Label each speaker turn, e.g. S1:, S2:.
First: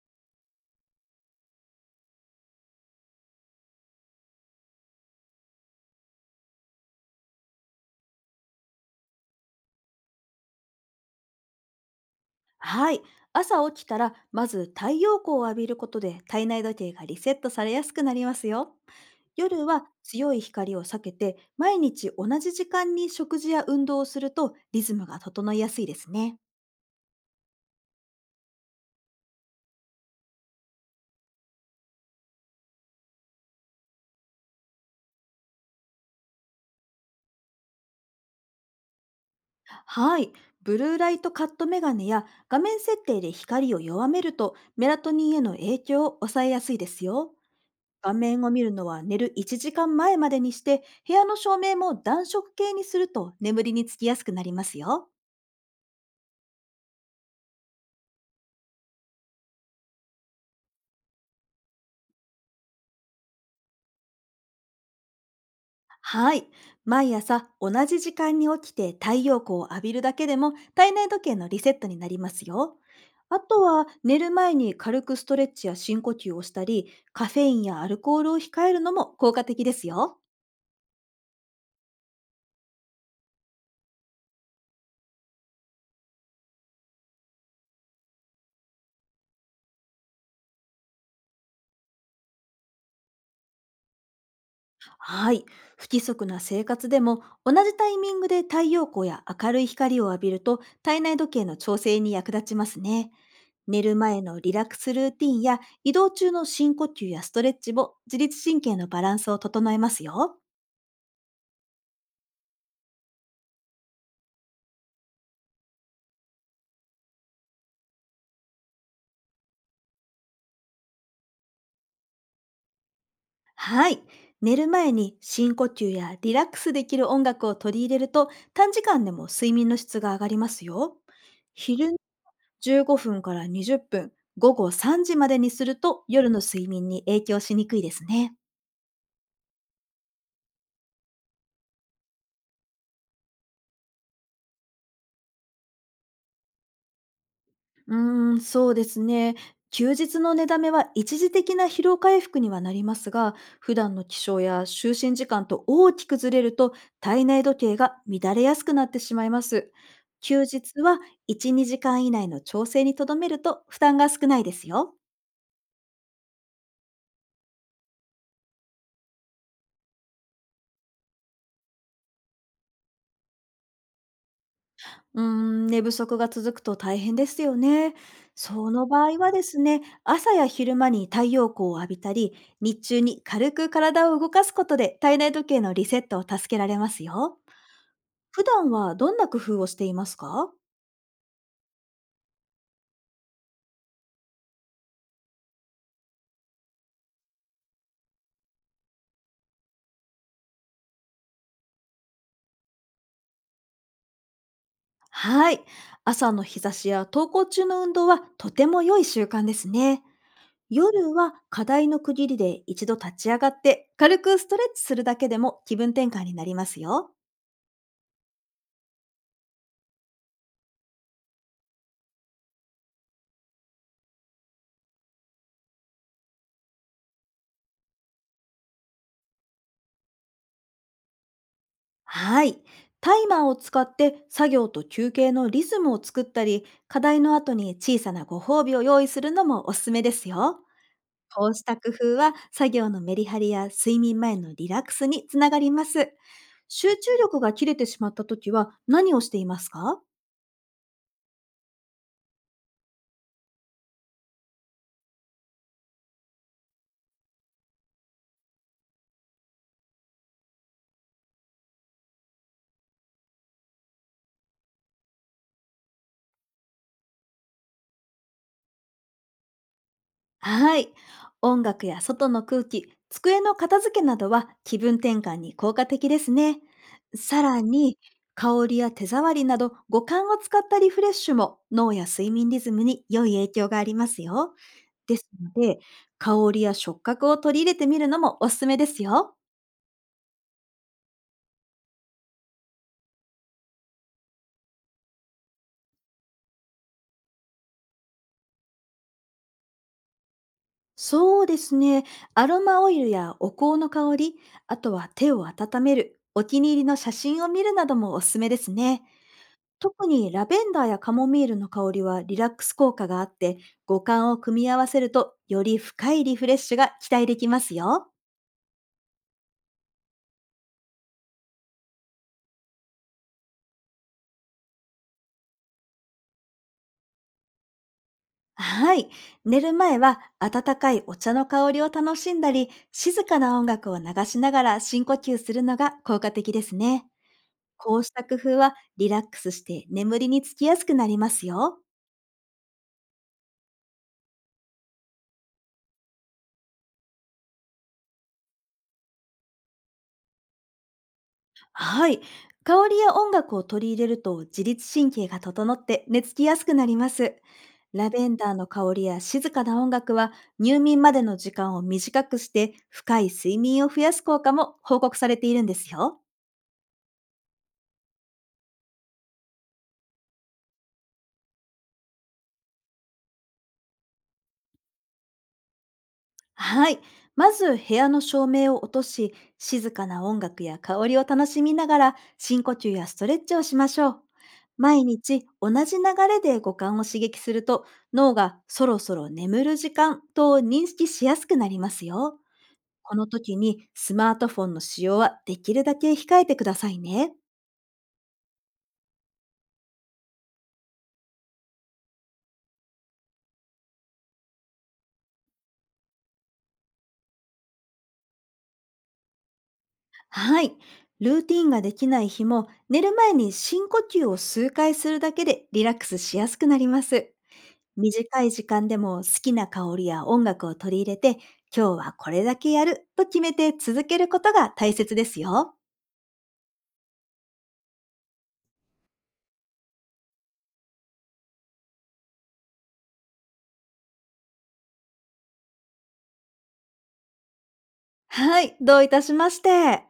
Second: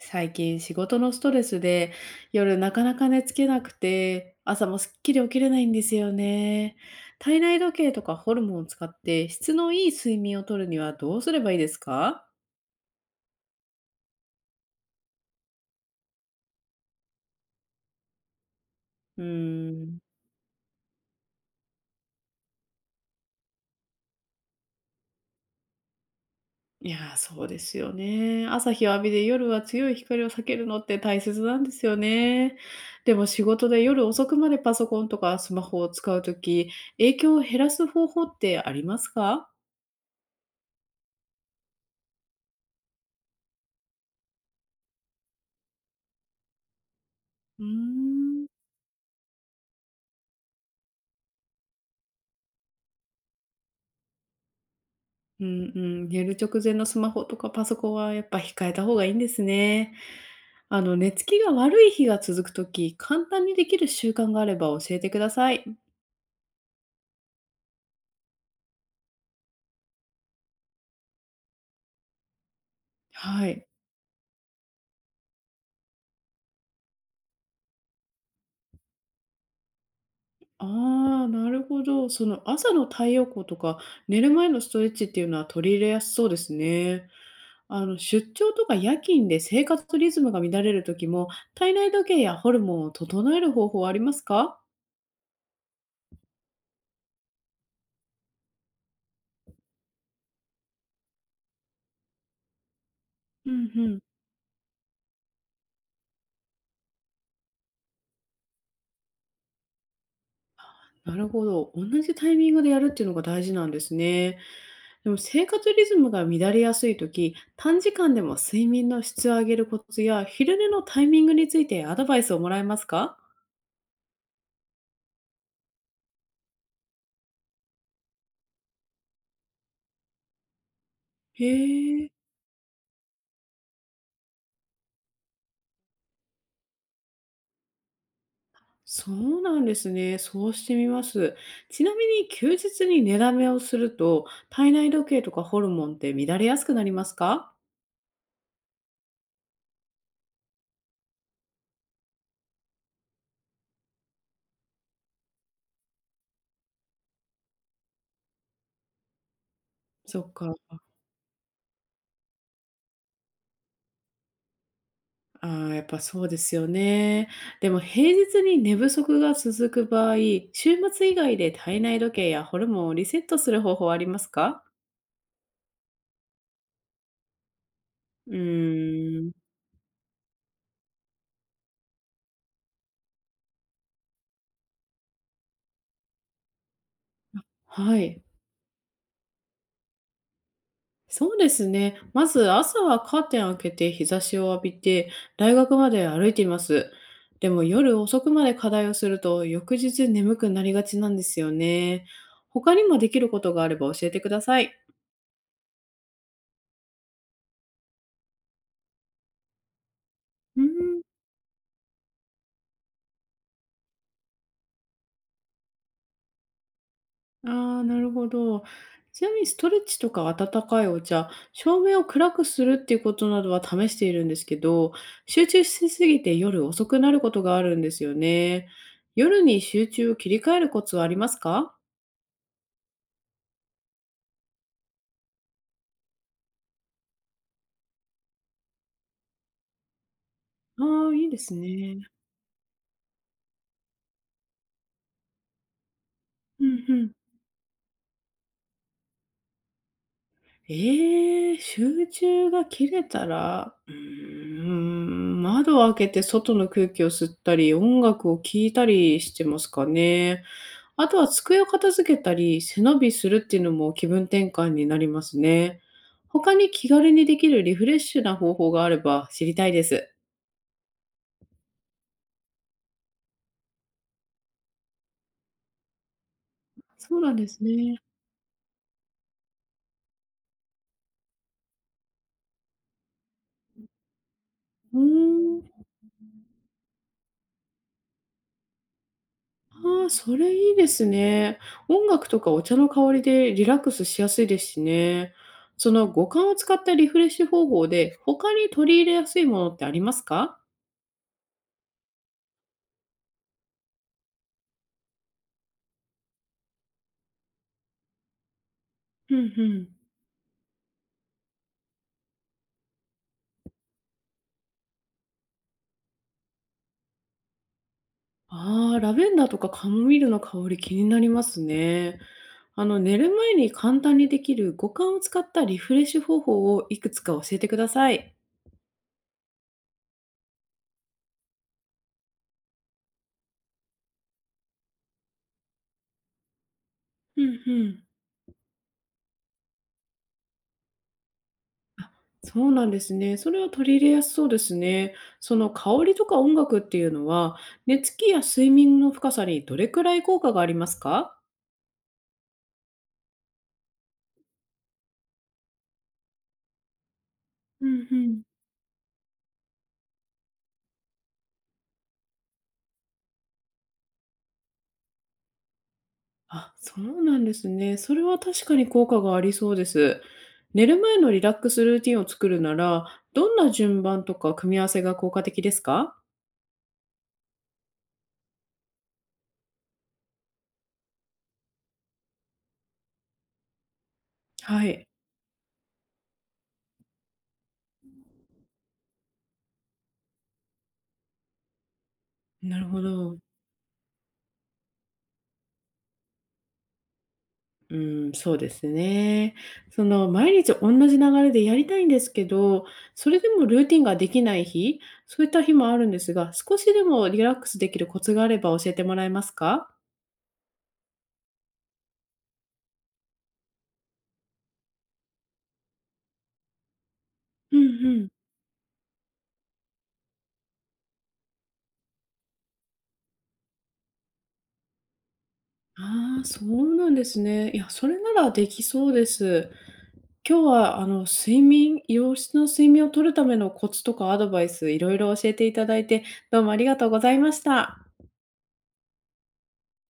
S1: 最近仕事のストレスで夜なかなか寝つけなくて朝もすっきり起きれないんですよね。体内時計とかホルモンを使って質のいい睡眠をとるにはどうすればいいですか？
S2: はい。朝起きたら、まず太陽光を浴びることで体内時計がリセットされやすくなりますよ。
S1: うー
S2: 夜は
S1: ん。
S2: 強い光を避けて、毎日同じ時間に食事や運動をするとリズムが整いやすいですね。
S1: いやー、そうですよね。朝日を浴びて夜は強い光を避けるのって大切なんですよね。でも仕事で夜遅くまでパソコンとかスマホを使うとき、影響を減らす方法ってありますか？
S2: はい。ブルーライトカットメガネや画面設定で光を弱めるとメラトニンへの影響を抑えやすいですよ。
S1: うー
S2: 画面
S1: ん。
S2: を見るのは寝る1時間前までにして、部屋の照明も暖色系にすると眠りにつきやすくなりますよ。
S1: うんうん、寝る直前のスマホとかパソコンはやっぱ控えた方がいいんですね。あの、寝つきが悪い日が続くとき、簡単にできる習慣があれば教えてください。
S2: はい。毎朝同じ時間に起きて太陽光を浴びるだけでも体内時計のリセットになりますよ。あ
S1: は
S2: と
S1: い。
S2: は寝る前に軽くストレッチや深呼吸をしたり、カフェインやアルコールを控えるのも効果的ですよ。
S1: ああ、なるほど。その朝の太陽光とか寝る前のストレッチっていうのは取り入れやすそうですね。あの、出張とか夜勤で生活リズムが乱れるときも、体内時計やホルモンを整える方法はありますか？
S2: はい。不規則な生活でも同じタイミングで太陽光や明るい光を浴びると体内時計の調整に役立ちますね。
S1: うん
S2: 寝
S1: う
S2: る
S1: ん。
S2: 前のリラックスルーティンや移動中の深呼吸やストレッチも自律神経のバランスを整えますよ。
S1: なるほど。同じタイミングでやるっていうのが大事なんですね。でも生活リズムが乱れやすいとき、短時間でも睡眠の質を上げるコツや昼寝のタイミングについてアドバイスをもらえますか？
S2: はい。寝る前に深呼吸やリラックスできる音楽を取り入れると、短時間でも睡眠の質が上がりますよ。昼
S1: へえ、
S2: 15分から20分、午後3時までにすると夜の睡眠に影響しにくいですね。
S1: そうなんですね。そうしてみます。ちなみに休日に寝だめをすると、体内時計とかホルモンって乱れやすくなりますか？
S2: うーん、そうですね。休日の寝だめは一時的な疲労回復にはなりますが、普段の起床や就寝時間と大きくずれると体内時計が乱れやすくなってしまいます。
S1: そっ
S2: 休
S1: か。
S2: 日は1、2時間以内の調整にとどめると負担が少ないですよ。
S1: ああ、やっぱそうですよね。でも平日に寝不足が続く場合、週末以外で体内時計やホルモンをリセットする方法はありますか？
S2: うーん、寝不足が続くと大変ですよね。
S1: う
S2: その場合
S1: ー
S2: は
S1: ん。
S2: ですね、朝や昼間に太陽光を浴びたり、日中に軽く体を動かすことで体内時計のリセットを助けられますよ。
S1: はい。
S2: 普段はどんな工夫をしていますか？
S1: そうですね。まず朝はカーテンを開けて日差しを浴びて、大学まで歩いています。でも夜遅くまで課題をすると、翌日眠くなりがちなんですよね。他にもできることがあれば教えてください。
S2: はい。朝の日差しや登校中の運動はとても良い習慣ですね。
S1: うーん。
S2: 夜は課題の区切りで一度立ち上がって軽くストレッチするだけでも気分転換になりますよ。
S1: ああ、なるほど。ちなみにストレッチとか温かいお茶、照明を暗くするっていうことなどは試しているんですけど、集中しすぎて夜遅くなることがあるんですよね。夜に集中を切り替えるコツはありますか？
S2: はい。タイマーを使って作業と休憩のリズムを作ったり、課題の後に小さなご褒美を用意するのもおすすめですよ。
S1: ああ、いいで
S2: こう
S1: す
S2: した工
S1: ね。
S2: 夫は作業のメリハリや睡眠前のリラックスにつながります。
S1: うん
S2: 集
S1: うん。
S2: 中力が切れてしまった時は何をしていますか？
S1: ええ、集中が切れたら、窓を開けて外の空気を吸ったり、音楽を聴いたりしてますかね。あとは机を片付けたり、背伸びするっていうのも気分転換になりますね。他に気軽にできるリフレッシュな方法があれば知りたいです。
S2: はい。音楽や外の空気、机の片付けなどは気分転換に効果的ですね。
S1: そうなん
S2: さ
S1: で
S2: ら
S1: す
S2: に、
S1: ね。
S2: 香りや手触りなど五感を使ったリフレッシュも脳や睡眠リズムに良い影響がありますよ。
S1: う
S2: ですの
S1: ー
S2: で、
S1: ん。
S2: 香りや触覚を取り入れてみるのもおすすめですよ。
S1: ああ、それいいですね。音楽とかお茶の香りでリラックスしやすいですしね。その五感を使ったリフレッシュ方法で他に取り入れやすいものってありますか？
S2: そうですね。アロマオイルやお香の香り、あとは手を温める、お気に入りの写真を見るなどもおすすめですね。
S1: うんうん。
S2: 特にラベンダーやカモミールの香りはリラックス効果があって、五感を組み合わせるとより深いリフレッシュが期待できますよ。
S1: ああ、ラベンダーとかカモミールの香り気になりますね。あの、寝る前に簡単にできる五感を使ったリフレッシュ方法をいくつか教えてください。
S2: はい。寝る前は温かいお茶の香りを楽しんだり、静かな音楽を流しながら深呼吸するのが効果的ですね。
S1: うんう
S2: こ
S1: ん。
S2: うした工夫はリラックスして眠りにつきやすくなりますよ。
S1: あ、そうなんですね。それは取り入れやすそうですね。その香りとか音楽っていうのは、寝つきや睡眠の深さにどれくらい効果がありますか？
S2: はい。香りや音楽を取り入れると自律神経が整って寝つきやすくなります。
S1: うん
S2: ラ
S1: う
S2: ベン
S1: ん。
S2: ダーの香りや静かな音楽は、入眠までの時間を短くして深い睡眠を増やす効果も報告されているんですよ。
S1: あ、そうなんですね。それは確かに効果がありそうです。寝る前のリラックスルーティンを作るなら、どんな順番とか組み合わせが効果的ですか？
S2: はい。まず部屋の照明を落とし、静かな音楽や香りを楽しみながら深呼吸やストレッチをしましょう。
S1: は
S2: 毎
S1: い。
S2: 日同じ流れで五感を刺激すると、脳がそろそろ眠る時間と認識しやすくなりますよ。
S1: なるほ
S2: この
S1: ど。
S2: 時にスマートフォンの使用はできるだけ控えてくださいね。
S1: うん、そうですね。その、毎日同じ流れでやりたいんですけど、それでもルーティンができない日、そういった日もあるんですが、少しでもリラックスできるコツがあれば教えてもらえますか？
S2: はい。ルーティンができない日も寝る前に深呼吸を数回するだけでリラックスしやすくなります。
S1: うんうん。
S2: 短い時間でも好きな香りや音楽を取り入れて、今日はこれだけやると決めて続けることが大切ですよ。
S1: ああ、そうなんですね。いや、それならできそうです。今日は睡眠良質の睡眠をとるためのコツとかアドバイス、いろいろ教えていただいて、どうもありがとうございました。
S2: はい、どういたしまして。